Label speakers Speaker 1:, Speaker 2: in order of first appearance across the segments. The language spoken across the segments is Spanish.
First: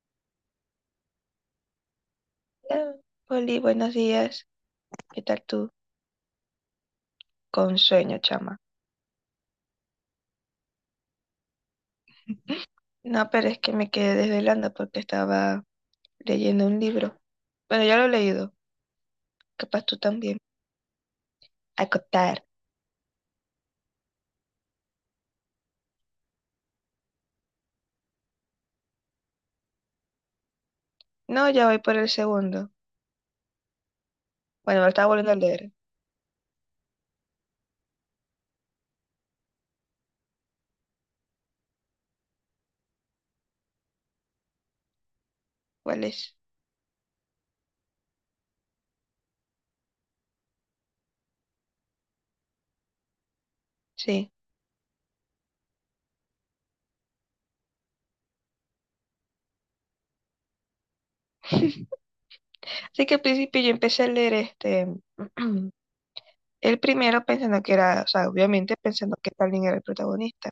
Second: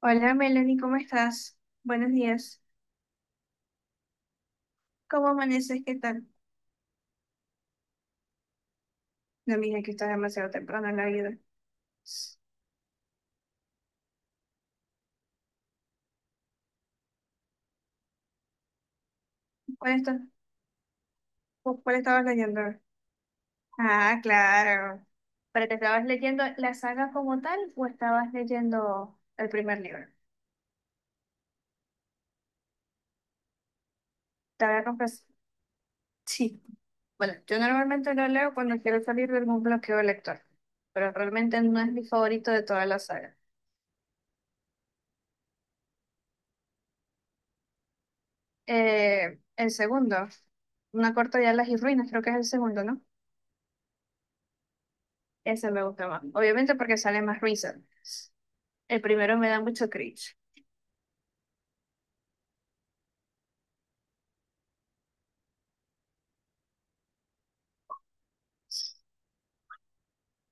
Speaker 1: Hola Melanie, ¿cómo estás? Buenos días.
Speaker 2: Eh, Oli, buenos días. ¿Qué
Speaker 1: ¿Cómo
Speaker 2: tal tú?
Speaker 1: amaneces? ¿Qué tal?
Speaker 2: Con sueño, chama.
Speaker 1: No, mira que estás demasiado temprano en la vida.
Speaker 2: No, pero es que me quedé desvelando porque estaba leyendo un libro. Bueno, ya lo he leído. Capaz
Speaker 1: ¿Cuál,
Speaker 2: tú también.
Speaker 1: cuál estabas
Speaker 2: Acotar.
Speaker 1: leyendo? Ah, claro. ¿Pero te estabas leyendo la saga como tal o estabas leyendo el primer libro?
Speaker 2: No, ya voy por el segundo.
Speaker 1: Te voy
Speaker 2: Bueno,
Speaker 1: a
Speaker 2: lo estaba
Speaker 1: confesar.
Speaker 2: volviendo a leer.
Speaker 1: Sí. Bueno, yo normalmente lo leo cuando quiero salir de algún bloqueo lector, pero realmente no es mi favorito de toda la saga.
Speaker 2: ¿Cuál es?
Speaker 1: El segundo, Una corta de alas y ruinas, creo que es el segundo, ¿no?
Speaker 2: Sí.
Speaker 1: Ese me gusta más. Obviamente porque sale más risa. El primero me da mucho cringe.
Speaker 2: Así que al principio yo empecé a leer este. El primero pensando que era, o sea, obviamente pensando que Stalin era el protagonista.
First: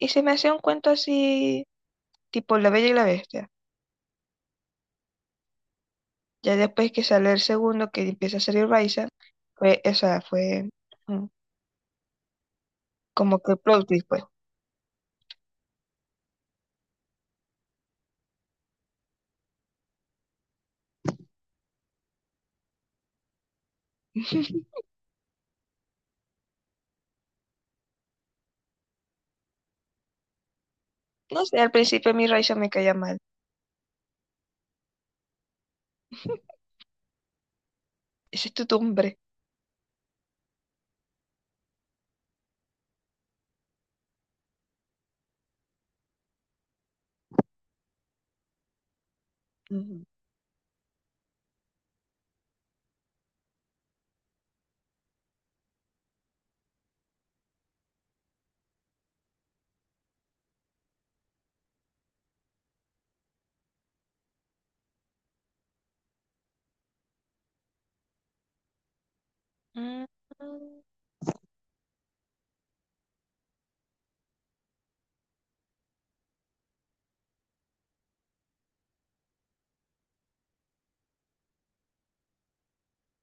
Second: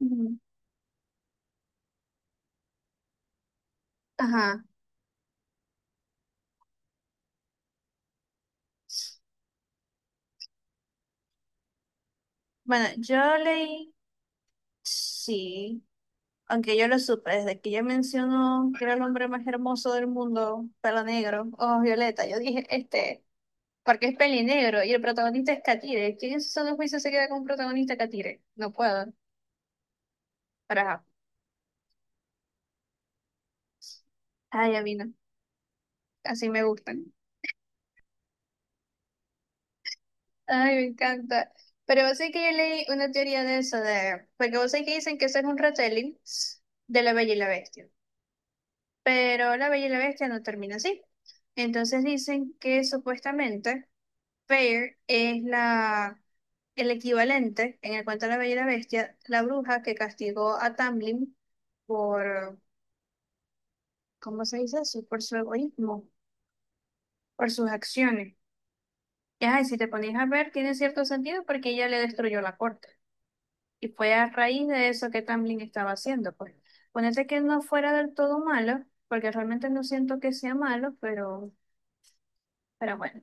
Speaker 2: Y se me
Speaker 1: Ujú.
Speaker 2: hacía un cuento así, tipo La Bella y la Bestia.
Speaker 1: Ajá.
Speaker 2: Ya después que sale el segundo, que empieza a salir Raiza, fue, o sea, fue mm,
Speaker 1: Bueno, yo
Speaker 2: como que el plot
Speaker 1: leí,
Speaker 2: twist, pues.
Speaker 1: sí, aunque yo lo supe, desde que ella mencionó que era el hombre más hermoso del mundo, pelo negro, ojos violeta, yo dije, porque es peli negro y el protagonista es Katire. ¿Quién en su sano juicio se queda con un protagonista Katire? No puedo, pero ajá.
Speaker 2: No sé, al principio a mí Raiza me caía mal.
Speaker 1: Ay, a mí no, así me gustan.
Speaker 2: Ese es tu tumbre.
Speaker 1: Ay, me encanta. Pero vos sabés que yo leí una teoría de eso, de, porque vos sabés que dicen que eso es un retelling de La Bella y la Bestia, pero La Bella y la
Speaker 2: Ujú.
Speaker 1: Bestia no termina así. Entonces dicen que supuestamente Fair es la, el equivalente en el cuento de La Bella y la Bestia, la bruja que castigó a Tamlin por, ¿cómo se dice eso? Por su egoísmo, por sus acciones. Y ajá, y si te
Speaker 2: Mm.
Speaker 1: ponéis a ver, tiene cierto sentido porque ella le destruyó la corte. Y fue a raíz de eso que Tamlin estaba haciendo, pues. Ponete que no fuera del todo malo, porque realmente no siento que sea malo, pero bueno,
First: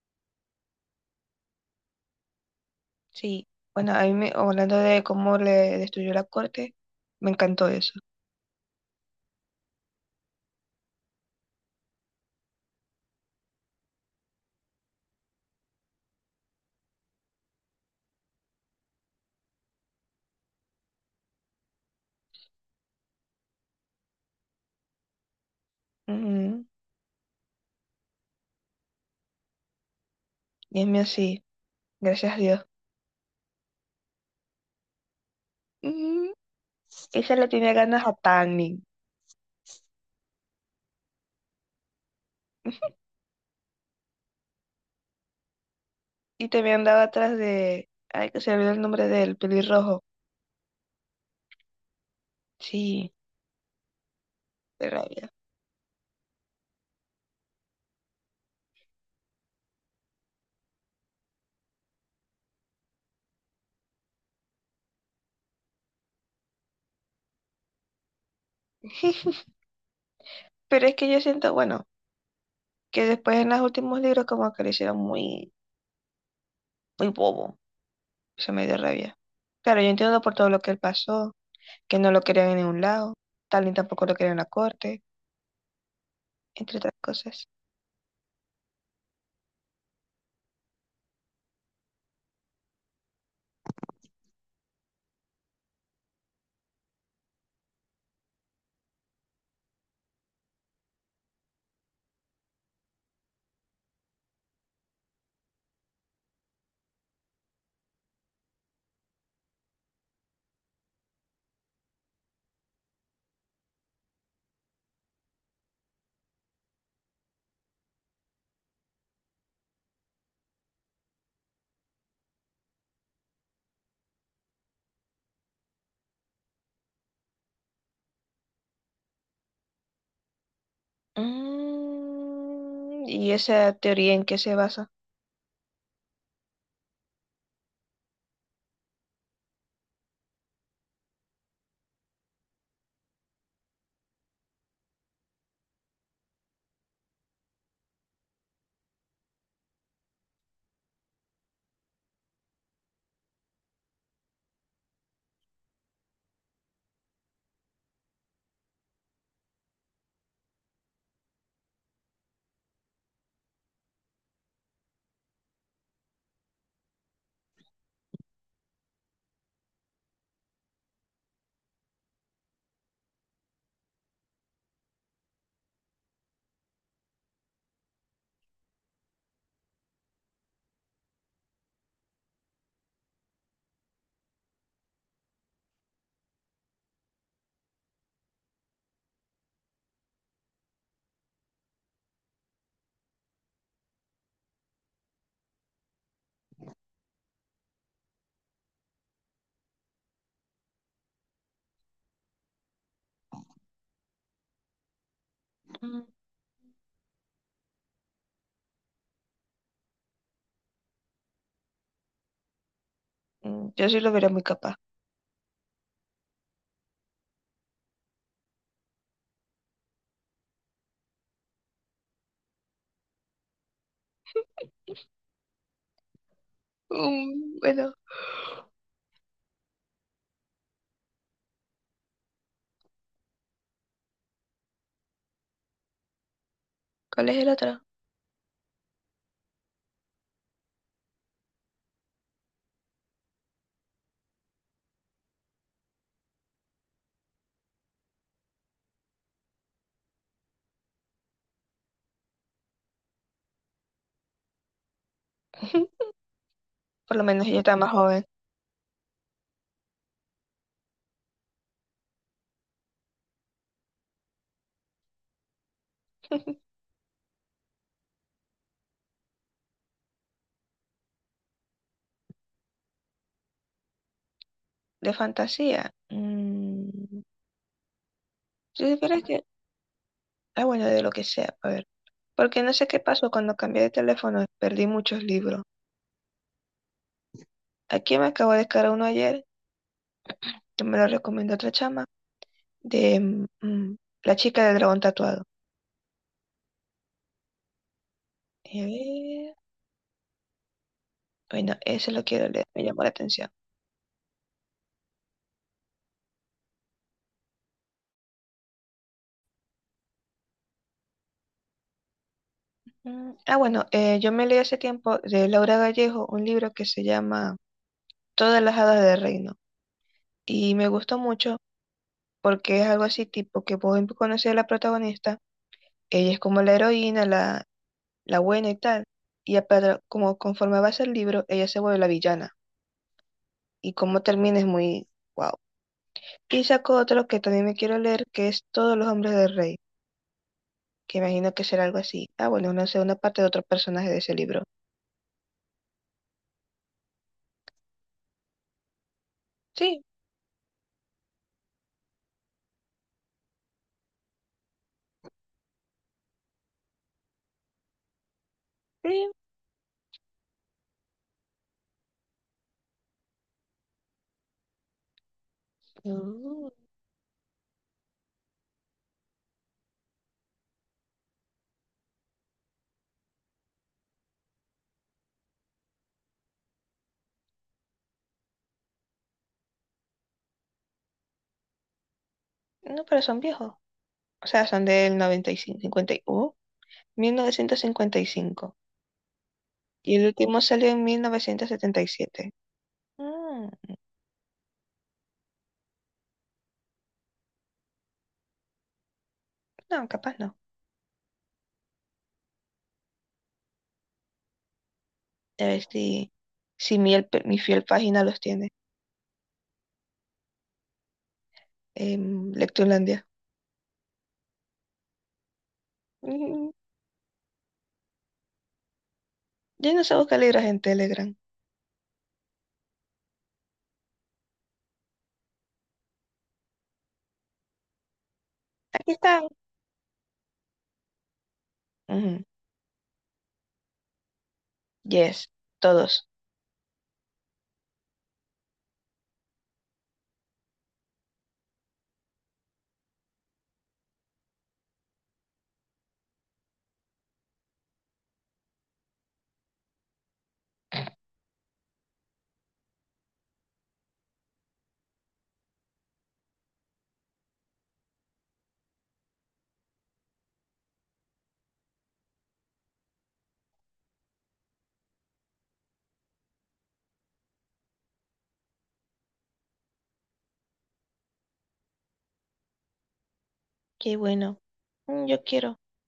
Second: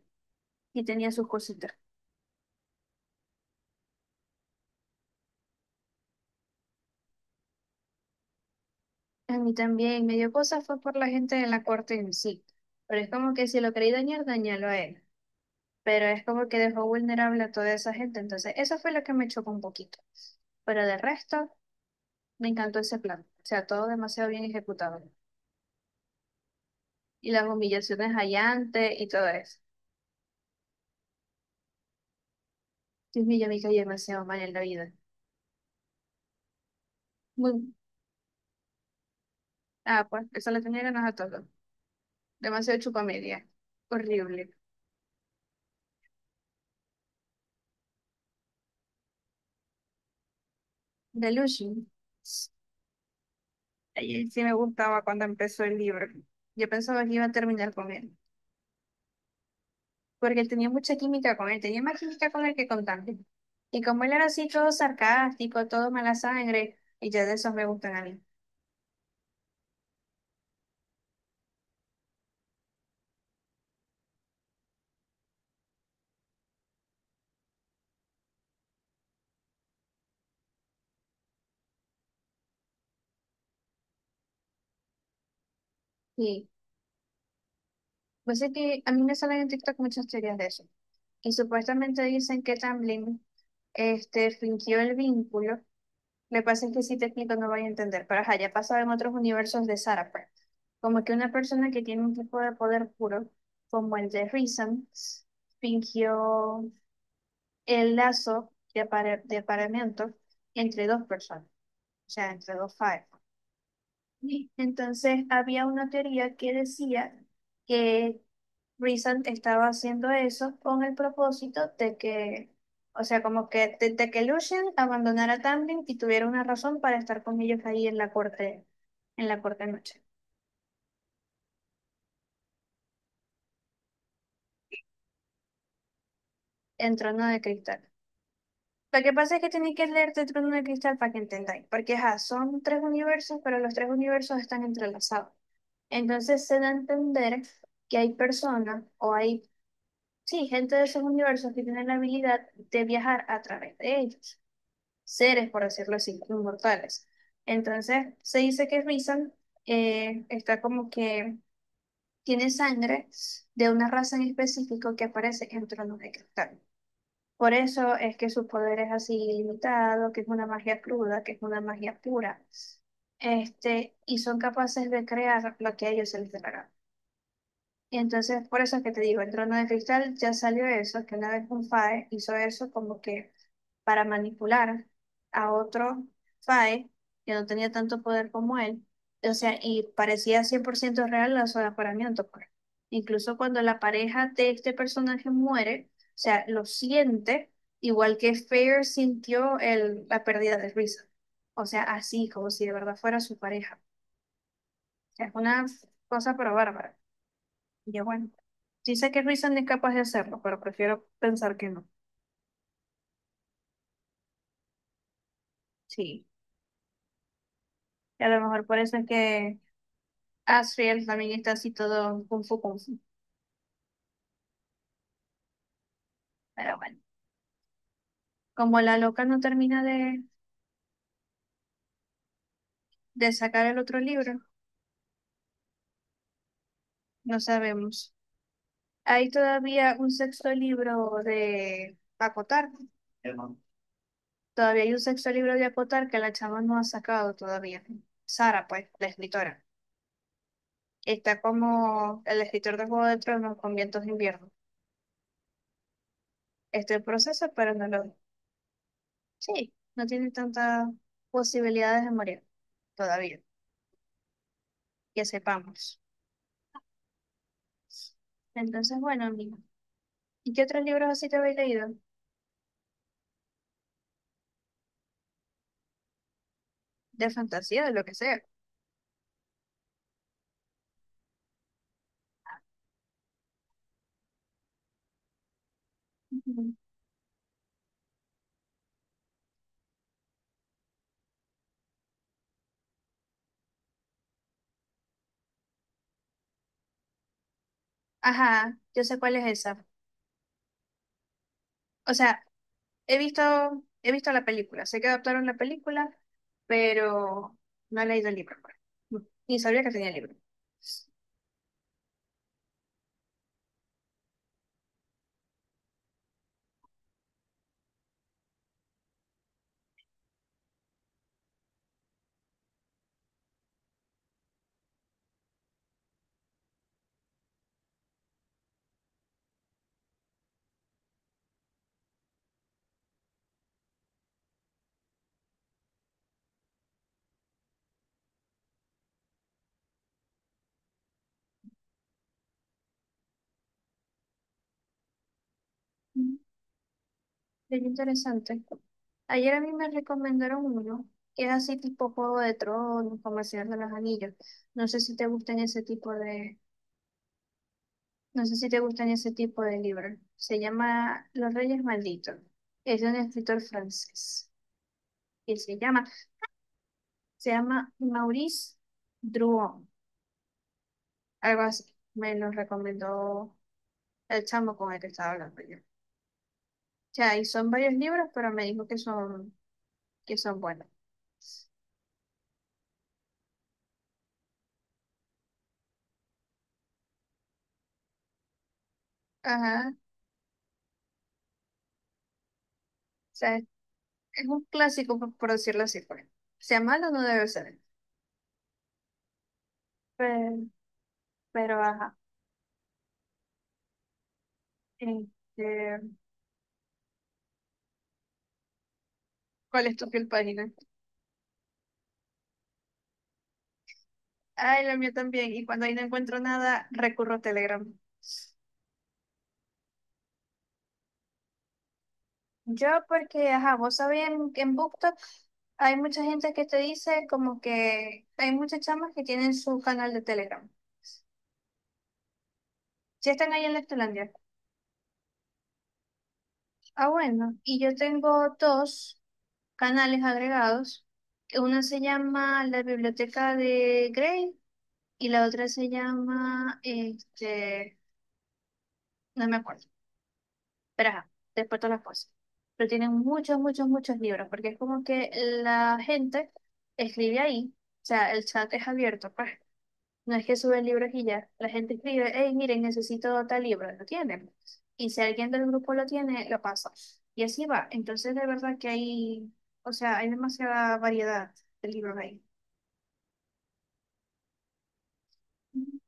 Speaker 1: y tenía sus cositas.
Speaker 2: Sí, bueno, a mí hablando de cómo le destruyó la corte, me encantó eso.
Speaker 1: A mí también me dio cosas fue por la gente de la corte en sí. Pero es como que si lo quería dañar, dañalo a él. Pero es como que dejó vulnerable a toda esa gente. Entonces, eso fue lo que me chocó un poquito. Pero de resto, me encantó ese plan. O sea, todo demasiado bien ejecutado.
Speaker 2: Ujú.
Speaker 1: Y las humillaciones hallantes y todo eso.
Speaker 2: Y es mío así, gracias a Dios.
Speaker 1: Dios mío, yo me caí demasiado mal en la vida.
Speaker 2: Ujú. Esa le tenía
Speaker 1: Muy-
Speaker 2: ganas a Tanning.
Speaker 1: Ah, pues, esa la tenía ganas a todo. Demasiado chupamedia. Horrible.
Speaker 2: Y también andaba atrás de. Ay, que se me olvidó el nombre del pelirrojo.
Speaker 1: Delusion.
Speaker 2: Sí,
Speaker 1: Ahí sí me
Speaker 2: de
Speaker 1: gustaba cuando
Speaker 2: rabia.
Speaker 1: empezó el libro. Yo pensaba que iba a terminar con él. Porque él tenía mucha química con él. Tenía más química con él que con Dante. Y como él era así, todo sarcástico, todo mala sangre. Y ya de esos me gustan a mí.
Speaker 2: Pero es que yo siento, bueno, que después en los últimos libros como que lo hicieron muy, muy bobo. Eso me dio rabia. Claro, yo entiendo por todo lo que él pasó, que no lo querían en ningún lado, tal ni tampoco lo querían en la corte,
Speaker 1: Sí.
Speaker 2: entre otras cosas.
Speaker 1: Pues es que a mí me salen en TikTok muchas teorías de eso. Y supuestamente dicen que Tamblyn fingió el vínculo. Me pasa que si te explico no voy a entender, pero ajá, ya pasaba en otros universos de Sarah, pues. Como que una persona que tiene un tipo de poder puro, como el de Reason, fingió el lazo de, de apareamiento entre dos personas, o sea, entre dos Fire. Sí. Entonces había una teoría que decía que Reason estaba haciendo eso con el propósito de que, o sea, como que de que Lucien abandonara a Tamlin y tuviera una razón para estar con ellos ahí en la corte noche,
Speaker 2: Y esa teoría, ¿en qué se basa?
Speaker 1: en Trono de Cristal. Lo que pasa es que tenéis que leerte Trono de Cristal para que entendáis, porque ajá, son tres universos, pero los tres universos están entrelazados. Entonces se da a entender que hay personas o hay, sí, gente de esos universos que tienen la habilidad de viajar a través de ellos, seres, por decirlo así, inmortales. Entonces, se dice que Rizan está como que tiene sangre de una raza en específico que aparece en Tronos de Cristal. Por eso es que su poder es así ilimitado, que es una magia cruda, que es una magia pura. Y son capaces de crear lo que a ellos se les dé la gana. Y entonces, por eso es que te digo, el trono de cristal ya salió eso, que una vez un FAE hizo eso como que para manipular a otro FAE que no tenía tanto poder como él. O sea, y parecía 100% real la su aforamiento, pues. Incluso cuando la pareja de este personaje muere, o sea, lo siente, igual que Fair sintió el, la pérdida de Risa. O sea, así, como si de verdad fuera su pareja. O sea, es una
Speaker 2: Mm,
Speaker 1: cosa pero bárbara. Y bueno, sí sé que Reason es capaz de hacerlo, pero prefiero pensar que no.
Speaker 2: yo sí lo veré muy capaz.
Speaker 1: Sí, y a lo mejor por eso es que Asriel también está así todo kung fu kung fu. Pero bueno,
Speaker 2: Bueno,
Speaker 1: como la loca no termina de sacar el otro libro,
Speaker 2: ¿cuál es
Speaker 1: no
Speaker 2: el otro?
Speaker 1: sabemos. Hay todavía un sexto libro de Acotar. Todavía hay un sexto libro de Acotar que la chama no ha sacado todavía. Sara, pues, la escritora. Está como el escritor de Juego de Tronos con Vientos de Invierno. Está en
Speaker 2: Por lo menos
Speaker 1: proceso,
Speaker 2: ella
Speaker 1: pero
Speaker 2: está
Speaker 1: no
Speaker 2: más
Speaker 1: lo,
Speaker 2: joven.
Speaker 1: sí, no tiene tantas posibilidades de morir todavía, que sepamos. Entonces, bueno, amigo. ¿Y qué otros libros así te habéis leído?
Speaker 2: De fantasía.
Speaker 1: De fantasía, de lo que sea.
Speaker 2: Si supieras que. Ah, bueno, de lo que sea, a ver. Porque no sé qué pasó cuando cambié de teléfono, perdí muchos libros.
Speaker 1: Ujú.
Speaker 2: Aquí me acabo de descargar uno ayer, que me lo recomendó otra chama, de mm, La chica del dragón tatuado.
Speaker 1: Ajá, yo sé cuál es
Speaker 2: Eh,
Speaker 1: esa.
Speaker 2: bueno, ese
Speaker 1: O
Speaker 2: lo
Speaker 1: sea,
Speaker 2: quiero leer, me llamó la
Speaker 1: he visto,
Speaker 2: atención.
Speaker 1: he visto la película, sé que adaptaron la película, pero no he leído el libro, pues. Ni sabía que tenía libro.
Speaker 2: Ah, bueno, yo me leí hace tiempo de Laura Gallego un libro que se llama Todas las hadas del reino. Y me gustó mucho porque es algo así tipo que puedo conocer a la protagonista. Ella es como la heroína, la buena y tal. Y a para, como conforme avanza el libro, ella se vuelve la villana. Y cómo termina es muy wow. Y saco otro que también me quiero leer, que es Todos los hombres del rey, que imagino que será algo así. Ah, bueno, una segunda parte de otro personaje de ese libro.
Speaker 1: Bien interesante. Ayer a mí me
Speaker 2: Sí,
Speaker 1: recomendaron uno que es así tipo Juego de Tronos, como El Señor de los Anillos. No sé si te gustan ese tipo de, no sé si te gustan ese
Speaker 2: sí.
Speaker 1: tipo de libros. Se llama Los Reyes Malditos. Es de un escritor francés. Y
Speaker 2: Mm.
Speaker 1: se llama Maurice Druon, algo así. Me lo recomendó el chamo con el que estaba hablando yo. O sea, y son varios libros, pero me dijo que son buenos.
Speaker 2: No, pero son viejos. O sea, son del 95, 50, mil novecientos cincuenta y cinco.
Speaker 1: Ajá. O
Speaker 2: Y el último salió en 1977.
Speaker 1: sea,
Speaker 2: Mm,
Speaker 1: es un clásico, por decirlo así, pues. Sea malo, no debe ser.
Speaker 2: no, capaz no.
Speaker 1: Pero, pero ajá.
Speaker 2: A ver
Speaker 1: Este,
Speaker 2: si el mi fiel página los tiene.
Speaker 1: ¿Cuál es tu piel página?
Speaker 2: Lectulandia.
Speaker 1: Ay, la mía también. Y cuando ahí no encuentro
Speaker 2: Mm,
Speaker 1: nada, recurro a Telegram.
Speaker 2: yo no sé buscar libros en Telegram.
Speaker 1: Yo porque, ajá, vos sabés, en BookTok hay mucha gente que te dice como que hay muchas chamas
Speaker 2: Aquí
Speaker 1: que
Speaker 2: están.
Speaker 1: tienen su canal de Telegram.
Speaker 2: Ujú.
Speaker 1: Si están ahí en Lectolandia.
Speaker 2: Yes, todos.
Speaker 1: Ah, bueno. Y yo tengo dos canales agregados. Una se llama La Biblioteca de Grey, y la otra se llama, no me acuerdo, pero ajá, después todas las cosas. Pero tienen muchos, muchos, muchos libros, porque es como que la gente escribe ahí, o sea, el chat es abierto, pues. No es que suben libros y ya, la gente escribe, hey, miren, necesito tal libro, lo tienen. Y si alguien del grupo lo tiene, lo pasa. Y así va. Entonces, de verdad que hay, o sea, hay demasiada variedad de libros ahí.
Speaker 2: Qué bueno. Yo quiero.
Speaker 1: Ujú.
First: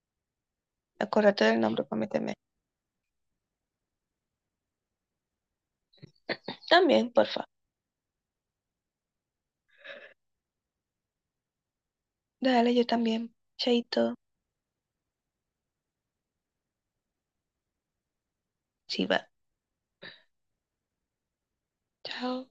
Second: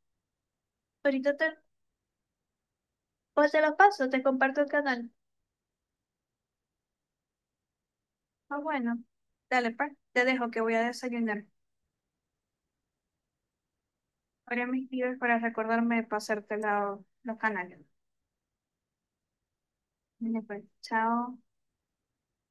Speaker 1: Ahorita
Speaker 2: Acuérdate
Speaker 1: te,
Speaker 2: del nombre, prométeme.
Speaker 1: pues te los paso, te comparto el canal.
Speaker 2: También, porfa.
Speaker 1: Ah, bueno, dale, pues. Te dejo que voy a desayunar.
Speaker 2: Dale, yo también. Chaito.
Speaker 1: Ahora mis tíos para recordarme de pasarte la, los canales.
Speaker 2: Sí, va.
Speaker 1: Dale, pues, chao.
Speaker 2: Chao.